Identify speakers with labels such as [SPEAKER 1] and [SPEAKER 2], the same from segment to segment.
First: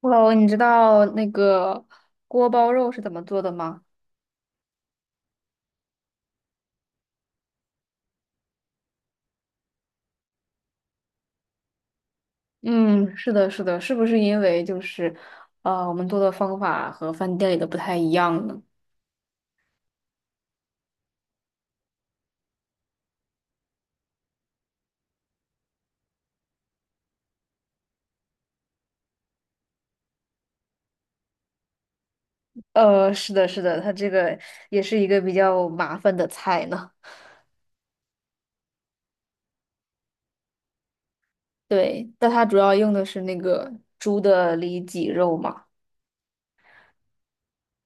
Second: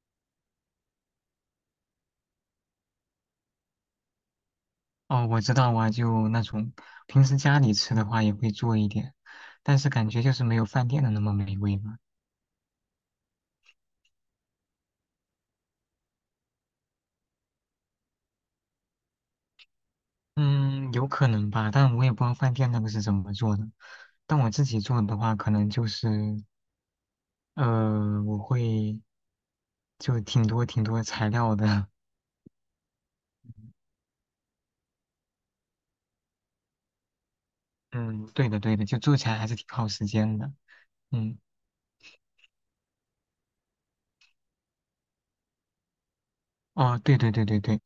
[SPEAKER 1] Hello，你知道那个锅包肉是怎么做的吗？
[SPEAKER 2] 哦，我知道啊，就那种平时家里吃的话也会做一点，但是感觉就是没有饭店的那么美味嘛。
[SPEAKER 1] 嗯，是的，是的，是不是因为就是，我们做的方法和饭店里的不太一样呢？
[SPEAKER 2] 嗯，有可能吧，但我也不知道饭店那个是怎么做的。但我自己做的话，可能就是我会就挺多挺多材料的。
[SPEAKER 1] 呃，是的，是的，它这个也是一个比较麻烦的菜呢。
[SPEAKER 2] 嗯，对的对的，就做起来还是挺耗时间的。嗯，
[SPEAKER 1] 对，但它主要用的是那个猪的里脊肉嘛。
[SPEAKER 2] 哦，对对对对对。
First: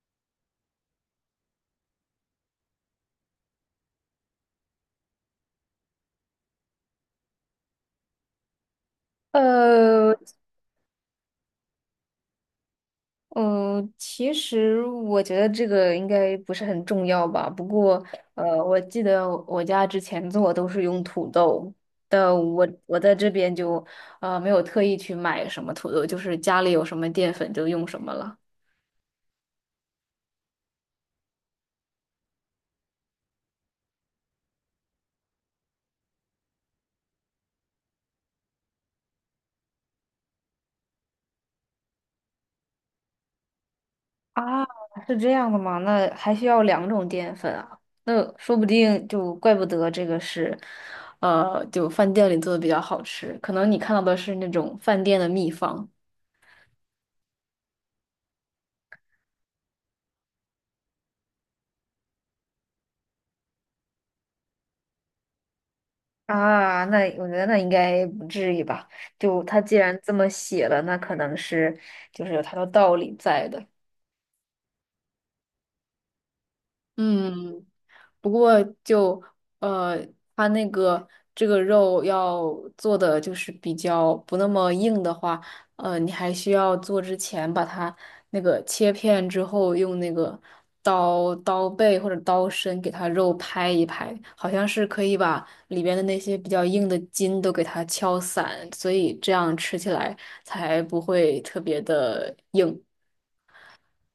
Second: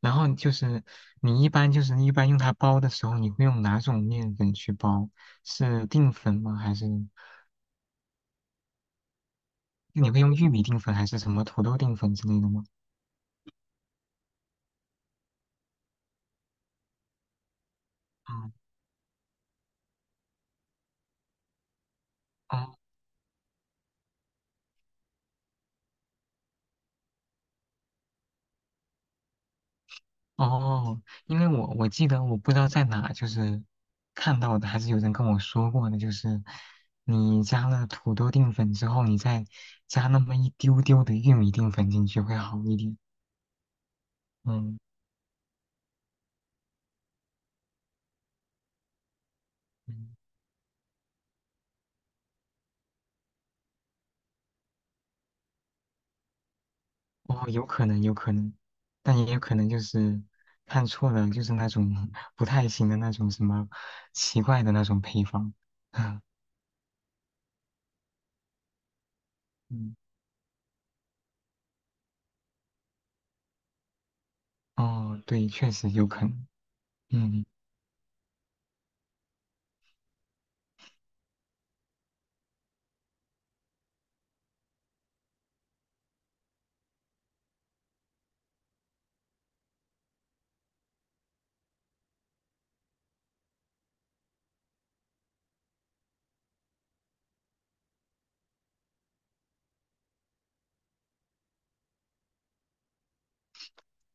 [SPEAKER 2] 然后就是你一般用它包的时候，你会用哪种面粉去包？是淀粉吗？还是？那你
[SPEAKER 1] 呃，
[SPEAKER 2] 会用玉米淀粉还是什么土豆淀粉之类的吗？
[SPEAKER 1] 嗯，其实我觉得这个应该不是很重要吧。不过，
[SPEAKER 2] 嗯，
[SPEAKER 1] 我记得我家之前做都是用土豆，但我
[SPEAKER 2] 哦
[SPEAKER 1] 我在这边就没有特意去买什么土豆，就是家里有什么淀粉就用什么了。
[SPEAKER 2] 哦，因为我记得我不知道在哪就是看到的，还是有人跟我说过的，就是你加了土豆淀粉之后，你再加那么一丢丢的玉米淀粉进去会好一点。
[SPEAKER 1] 啊，
[SPEAKER 2] 嗯
[SPEAKER 1] 是这样的吗？那还需要两种淀粉啊？那说不定就怪不得这
[SPEAKER 2] 嗯，
[SPEAKER 1] 个是，就饭店里做的比较好吃，可能你看到的是那种饭店的秘方。
[SPEAKER 2] 哦，有可能有可能，但也有可能就是看错了，就是那种 不太行的那种什么奇怪的那种配方。
[SPEAKER 1] 啊，那我觉得那应该不至于吧？就他既
[SPEAKER 2] 嗯，
[SPEAKER 1] 然这么写了，那可能是就是有他的道理在的。
[SPEAKER 2] 哦，对，确实有可能。嗯。
[SPEAKER 1] 嗯，不过就呃，它那个这个肉要做的就是比较不那么硬的话，你还需要做之前把它那个切片之后，用那个刀背或者刀身给它肉拍一拍，好像是可以把里边的那些比较硬的筋都给它敲散，所以这样吃起来才不会特别的硬。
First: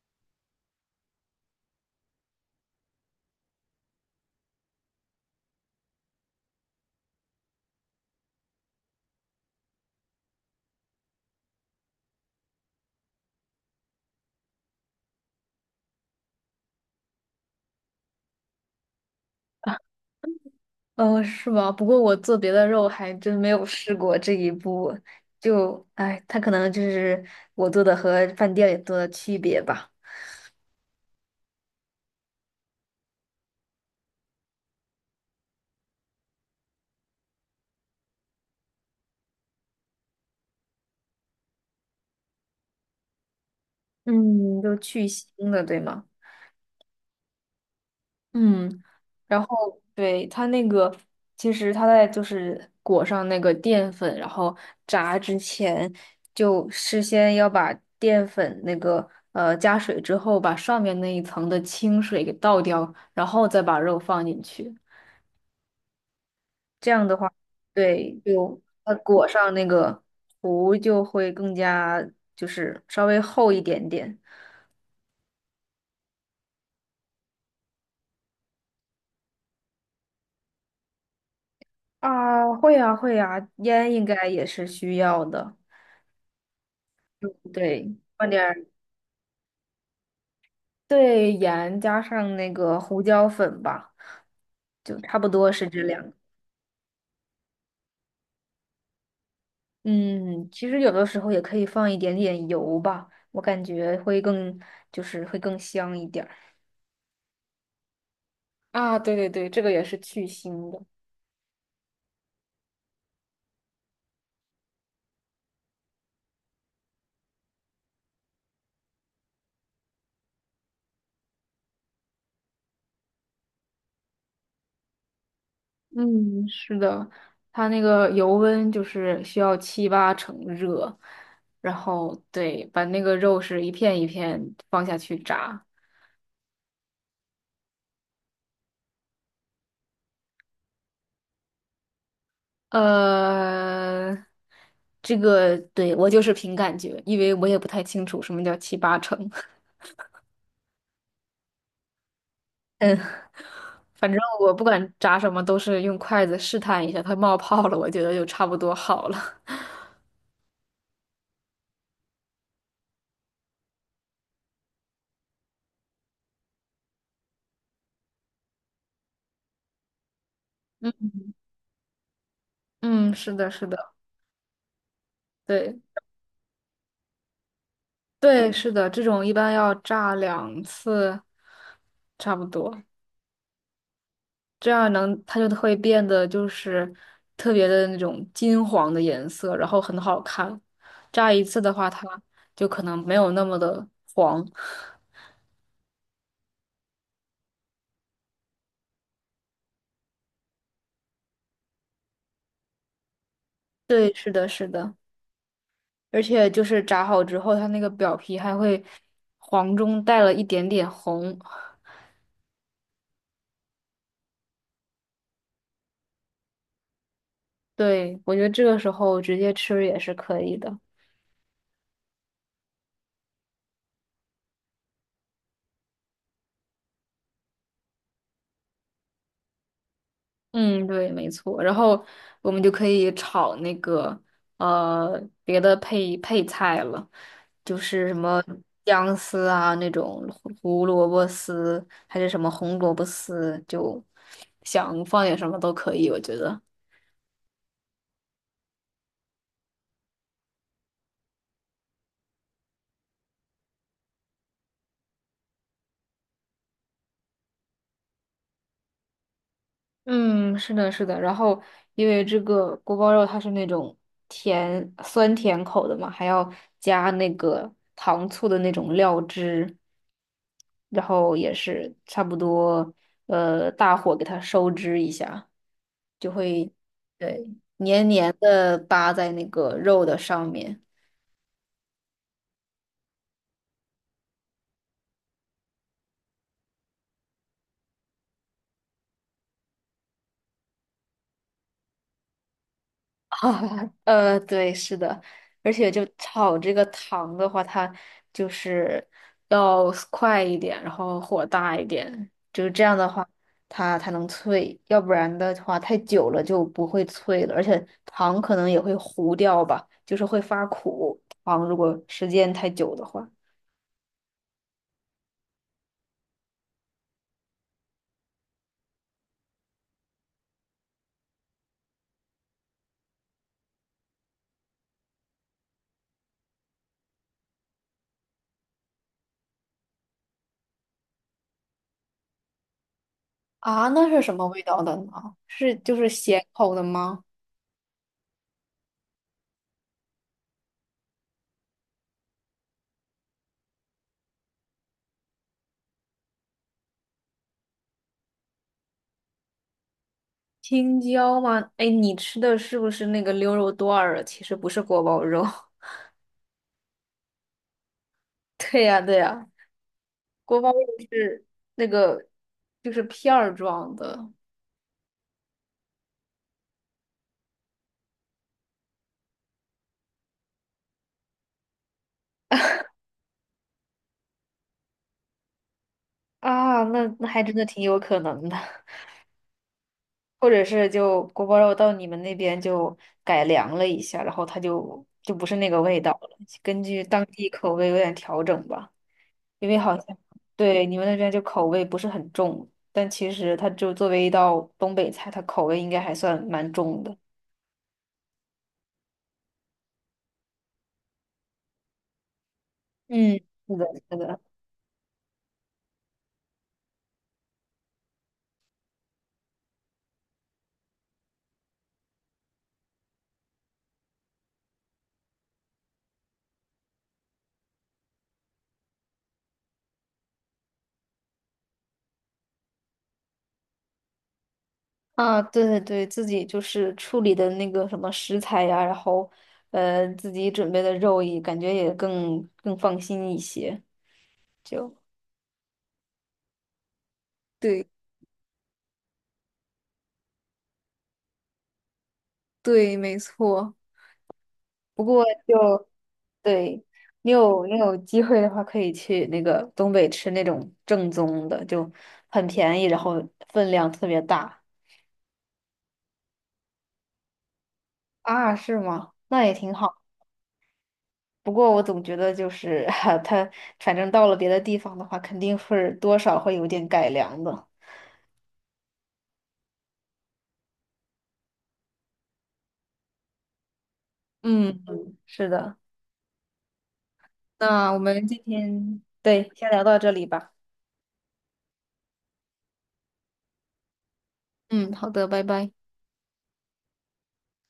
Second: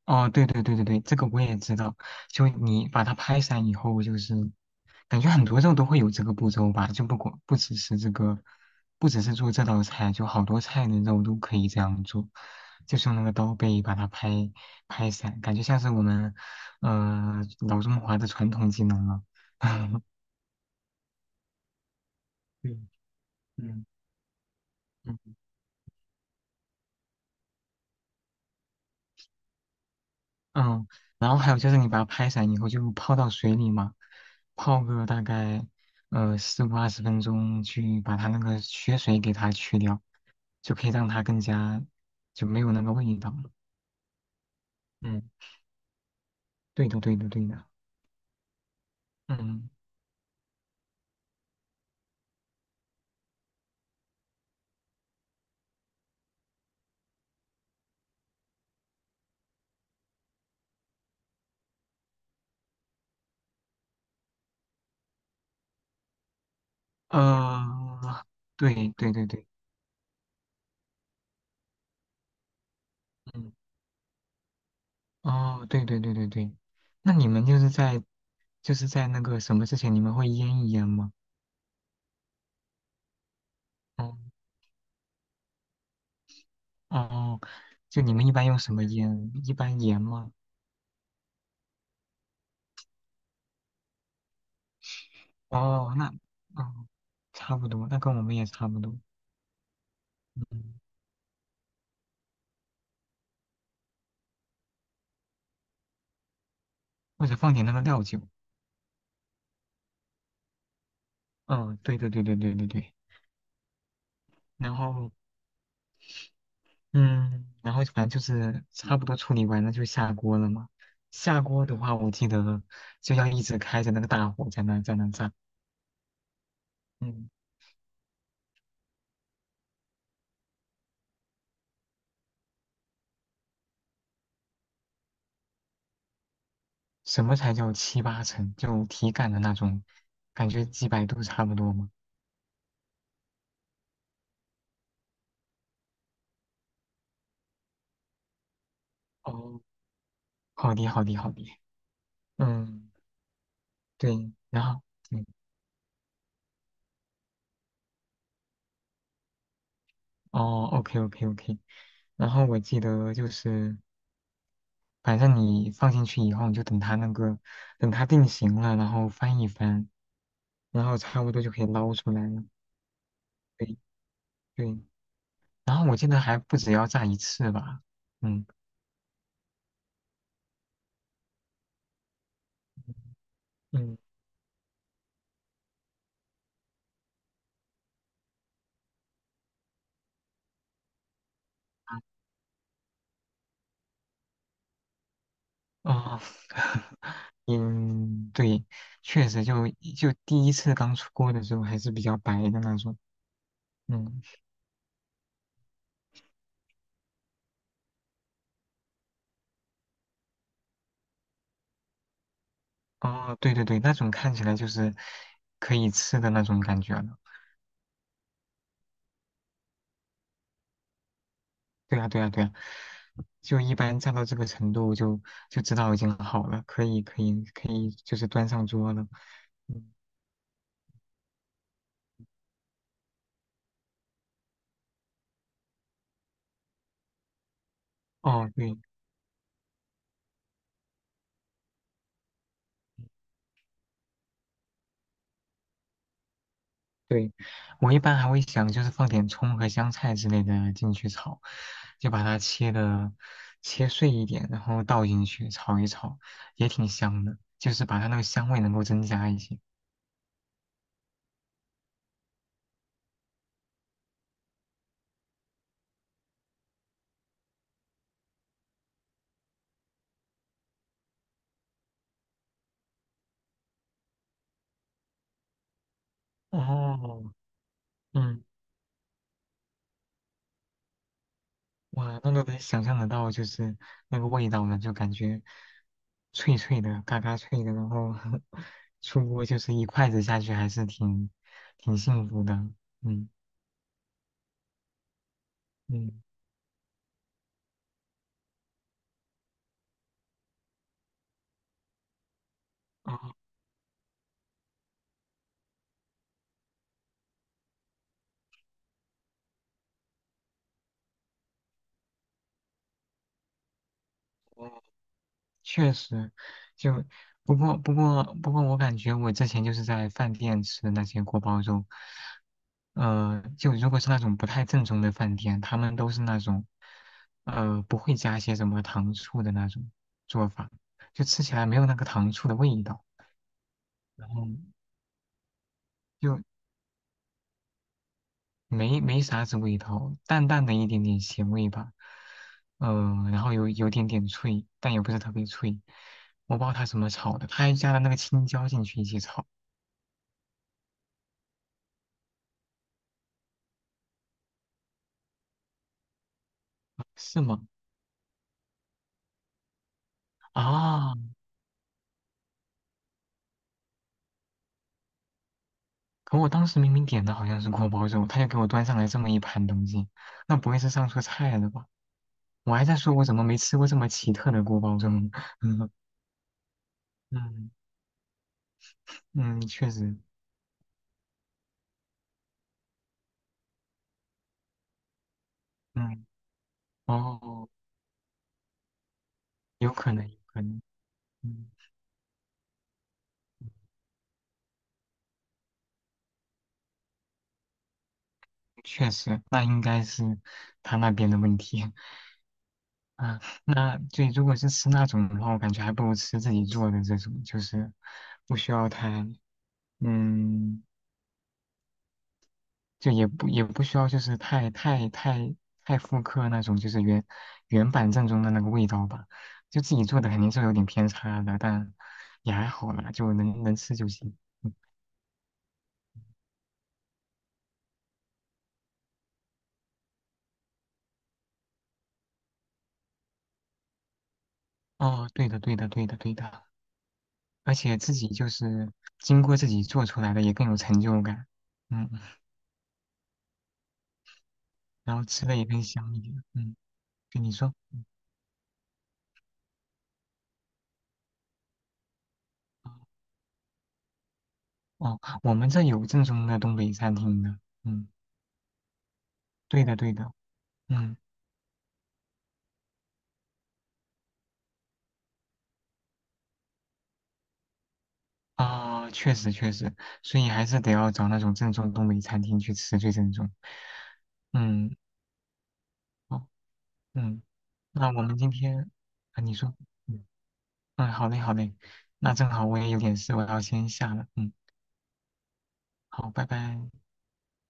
[SPEAKER 2] 哦，对对对对对，这个我也知道。就你把它拍散以后，就是感觉很多肉都会有这个步骤吧，就不只是这个，不只是做这道菜，就好多菜的肉都可以这样做，就是用那个刀背把它拍散，感觉像是我们老中华的传统技能了。
[SPEAKER 1] 哦，是吗？不过我做别的
[SPEAKER 2] 对，
[SPEAKER 1] 肉还真没有
[SPEAKER 2] 嗯
[SPEAKER 1] 试过这一步，
[SPEAKER 2] 嗯，嗯
[SPEAKER 1] 就，哎，它可能就是我做的和饭店里做的区别吧。
[SPEAKER 2] 嗯，然后还有就是你把它拍散以后就泡到水里嘛，泡个大概15到20分钟，去把它那个血水给它去掉，就可以让它更加就没有那个味道了。
[SPEAKER 1] 嗯，就
[SPEAKER 2] 嗯，
[SPEAKER 1] 蒸的，对吗？
[SPEAKER 2] 对的，对的，对的。
[SPEAKER 1] 嗯，然
[SPEAKER 2] 嗯，
[SPEAKER 1] 后对它那个，其实它在就是裹上那个淀粉，然后炸之前，就事先要把淀粉那个加水之后，把上面那一层的清水给倒掉，然后再把肉放进去。这样的话，对，
[SPEAKER 2] 呃，
[SPEAKER 1] 就
[SPEAKER 2] 对
[SPEAKER 1] 它
[SPEAKER 2] 对对
[SPEAKER 1] 裹
[SPEAKER 2] 对，
[SPEAKER 1] 上那个糊就会更加就是稍微厚
[SPEAKER 2] 嗯，
[SPEAKER 1] 一点点。
[SPEAKER 2] 哦，对对对对对，那你们就是在那个什么之前，你们会腌一腌吗？
[SPEAKER 1] 啊，会呀，会呀，烟应
[SPEAKER 2] 哦
[SPEAKER 1] 该也是需要的。
[SPEAKER 2] 哦，
[SPEAKER 1] 对，
[SPEAKER 2] 就你们
[SPEAKER 1] 放
[SPEAKER 2] 一
[SPEAKER 1] 点
[SPEAKER 2] 般用
[SPEAKER 1] 儿，
[SPEAKER 2] 什么腌？一般盐吗？
[SPEAKER 1] 对，盐加上那个胡椒粉吧，就差不多是这
[SPEAKER 2] 哦，
[SPEAKER 1] 两
[SPEAKER 2] 那，
[SPEAKER 1] 个
[SPEAKER 2] 哦，差不多，那跟我们也差不多。
[SPEAKER 1] 嗯，其
[SPEAKER 2] 嗯，
[SPEAKER 1] 实有的时候也可以放一点点油吧，我感觉会更，就是会更香一点儿。
[SPEAKER 2] 或者放点那个料酒。
[SPEAKER 1] 啊，对对对，这个也是去腥的。
[SPEAKER 2] 嗯，对对对对对对对。然后，嗯，然后反正就是差不多处理完了就下锅了嘛。下锅的话，我记得就要一直开着那个大火在那炸。
[SPEAKER 1] 嗯，是的，
[SPEAKER 2] 嗯，
[SPEAKER 1] 它那个油温就是需要七八成热，然后对，把那个肉是一片一片放下去炸。
[SPEAKER 2] 什么才叫七八成？就体感的那种，感觉几百度差不多嘛。
[SPEAKER 1] 呃，这个对我就是凭感觉，因为我也不太清楚什么叫七八成。
[SPEAKER 2] 哦，好的好的好的。嗯，
[SPEAKER 1] 嗯，反正
[SPEAKER 2] 对，
[SPEAKER 1] 我
[SPEAKER 2] 然
[SPEAKER 1] 不
[SPEAKER 2] 后。
[SPEAKER 1] 管炸
[SPEAKER 2] 对，
[SPEAKER 1] 什么，都是用筷子试探一下，它冒泡了，我觉得就差不多好了。
[SPEAKER 2] 哦，OK OK OK，然后我记得就是，反正你放进去以后，你就等它那个，等它定型了，然后翻一翻，然 后
[SPEAKER 1] 嗯
[SPEAKER 2] 差不多就可以捞出来了。
[SPEAKER 1] 嗯，是的，是
[SPEAKER 2] 对
[SPEAKER 1] 的，
[SPEAKER 2] 对，然
[SPEAKER 1] 对
[SPEAKER 2] 后我记得还不止要炸一次吧？嗯
[SPEAKER 1] 对，是的，这种一般要炸两次，差不多。
[SPEAKER 2] 嗯，
[SPEAKER 1] 这样能它就会变得就是特别的那种金黄的颜色，然后很好看。炸一次的话，
[SPEAKER 2] 啊，
[SPEAKER 1] 它就可能没有那么的黄。
[SPEAKER 2] 哦，嗯，对，确实就第一次刚出锅的时候还是比较白的那种。
[SPEAKER 1] 对，
[SPEAKER 2] 嗯，
[SPEAKER 1] 是的，是的，而且就是炸好之后，它那个表皮还会黄中带了一点点红。
[SPEAKER 2] 哦，对对对，那种看起来就是可以吃的那种感觉了。
[SPEAKER 1] 对，我觉得这个时候直接吃也是可以的。
[SPEAKER 2] 对啊，对啊，对啊，就一般炸到这个程度就知道已经好了，可以，可以，可以，就是端上桌了。嗯，
[SPEAKER 1] 嗯，对，没错。然后我们就可以炒那个呃别的配菜了，就是什么
[SPEAKER 2] 哦，对
[SPEAKER 1] 姜丝啊那种胡萝卜丝，还是什么红萝卜丝，就想放点什么都可以，我觉得。
[SPEAKER 2] 对，我一般还会想就是放点葱和香菜之类的进去炒，就把它切碎一点，然后倒进去炒一炒，也挺香的，就是把它那个香味能够增加一些。
[SPEAKER 1] 嗯，是的，是的。然后因为这个锅包肉它是那种甜酸甜口的嘛，还要加那个糖醋的那种料汁。然后也是差不多，大火给它收汁一下，就会
[SPEAKER 2] 哦，
[SPEAKER 1] 对黏黏
[SPEAKER 2] 嗯。
[SPEAKER 1] 的搭在那个肉的上面。
[SPEAKER 2] 哇，那都能想象得到，就是那个味道呢，就感觉脆脆的，嘎嘎脆的，然后 出锅就是一筷子下去，还是挺幸福的。嗯
[SPEAKER 1] 啊，对，是的，而且就
[SPEAKER 2] 嗯，
[SPEAKER 1] 炒这个糖的话，它就是要快一点，然后火大一点，就是这样的
[SPEAKER 2] 哦，
[SPEAKER 1] 话，它才能脆，要不然的话太久了就不会脆了，而且糖可能也会糊掉吧，就是会发苦。糖如果时间太久的话，
[SPEAKER 2] 确实，就不过，我感觉我之前就是在饭店吃的那些锅包肉，就如果是那种不太正宗的饭店，他们都是那种，不会加一些什么糖醋的那种做法，就吃起来没有那个糖醋的味道，
[SPEAKER 1] 啊，那是
[SPEAKER 2] 然
[SPEAKER 1] 什么
[SPEAKER 2] 后
[SPEAKER 1] 味道的呢？是就是
[SPEAKER 2] 就
[SPEAKER 1] 咸口的吗？
[SPEAKER 2] 没啥子味道，淡淡的一点点咸味吧，然后有点点脆，但也不是特别脆，我不知道它怎么炒的，它还加了那个青椒进去一起炒。
[SPEAKER 1] 青椒吗？哎，你吃的是不是那个溜肉段儿啊？其实不是锅包肉。
[SPEAKER 2] 是吗？
[SPEAKER 1] 对呀，对呀，锅包肉
[SPEAKER 2] 啊，
[SPEAKER 1] 是那个就是片儿装的
[SPEAKER 2] 可我当时明明点的好像是锅包肉，他就给我端上来这么一盘东西，那不会是上错菜了吧？我还在说我怎么没吃过这么奇特的锅包肉呢。嗯
[SPEAKER 1] 啊，那那还真的
[SPEAKER 2] 嗯
[SPEAKER 1] 挺有可能的，
[SPEAKER 2] 嗯，确实，
[SPEAKER 1] 或者是就锅包肉到你们那边就改良了一下，然后它就不是那个味道
[SPEAKER 2] 嗯，
[SPEAKER 1] 了，根据当地
[SPEAKER 2] 哦，
[SPEAKER 1] 口味有点调整吧，因为
[SPEAKER 2] 有
[SPEAKER 1] 好
[SPEAKER 2] 可
[SPEAKER 1] 像
[SPEAKER 2] 能，有可能，
[SPEAKER 1] 对你们那边就口
[SPEAKER 2] 嗯，
[SPEAKER 1] 味不是很重，但其实它就作为一道东北菜，它口味应该还算蛮重的。
[SPEAKER 2] 确实，那应该是他那边的问题。
[SPEAKER 1] 嗯，
[SPEAKER 2] 啊，
[SPEAKER 1] 是的，
[SPEAKER 2] 那
[SPEAKER 1] 是
[SPEAKER 2] 对，
[SPEAKER 1] 的。
[SPEAKER 2] 如果是吃那种的话，我感觉还不如吃自己做的这种，就是不需要太，嗯。就也不需要就是太复刻那种就是原版正宗的那个味道吧，就自己做的肯定是有点偏差的，但也还好啦，就能吃就行。嗯，
[SPEAKER 1] 啊，对对对，自己就是处理的那个什么食材呀，然后自己准备的肉也感觉也更放心一些，就
[SPEAKER 2] 哦，对的对的对的对的，而
[SPEAKER 1] 对
[SPEAKER 2] 且自己就是经过自己做出来的也更有成就感，嗯，
[SPEAKER 1] 对，没错。不
[SPEAKER 2] 然
[SPEAKER 1] 过
[SPEAKER 2] 后吃的也更
[SPEAKER 1] 就
[SPEAKER 2] 香一点，嗯，
[SPEAKER 1] 对你
[SPEAKER 2] 跟你
[SPEAKER 1] 有
[SPEAKER 2] 说，
[SPEAKER 1] 你有机会的话，可以去那个东北吃那种正宗的，就很便宜，然后分量特别大
[SPEAKER 2] 哦，我们这有正宗的东北餐厅的，嗯，
[SPEAKER 1] 啊，是吗？那也挺
[SPEAKER 2] 对
[SPEAKER 1] 好。
[SPEAKER 2] 的对的，嗯。
[SPEAKER 1] 不过我总觉得就是 它，反正到了别的地方的话，肯定会多少会有点改良的。
[SPEAKER 2] 啊，确实确实，所以还是得要找那种正宗东北餐厅去吃最正宗。
[SPEAKER 1] 嗯
[SPEAKER 2] 嗯，
[SPEAKER 1] 嗯，是的。
[SPEAKER 2] 好，嗯，
[SPEAKER 1] 那我
[SPEAKER 2] 那我
[SPEAKER 1] 们
[SPEAKER 2] 们
[SPEAKER 1] 今
[SPEAKER 2] 今天，
[SPEAKER 1] 天，
[SPEAKER 2] 啊，
[SPEAKER 1] 对，
[SPEAKER 2] 你
[SPEAKER 1] 先
[SPEAKER 2] 说，
[SPEAKER 1] 聊到这里
[SPEAKER 2] 嗯，
[SPEAKER 1] 吧。
[SPEAKER 2] 嗯，好嘞好嘞，那正好我也有点事，我要先下了，嗯，
[SPEAKER 1] 嗯，好的，拜拜。
[SPEAKER 2] 好，拜拜。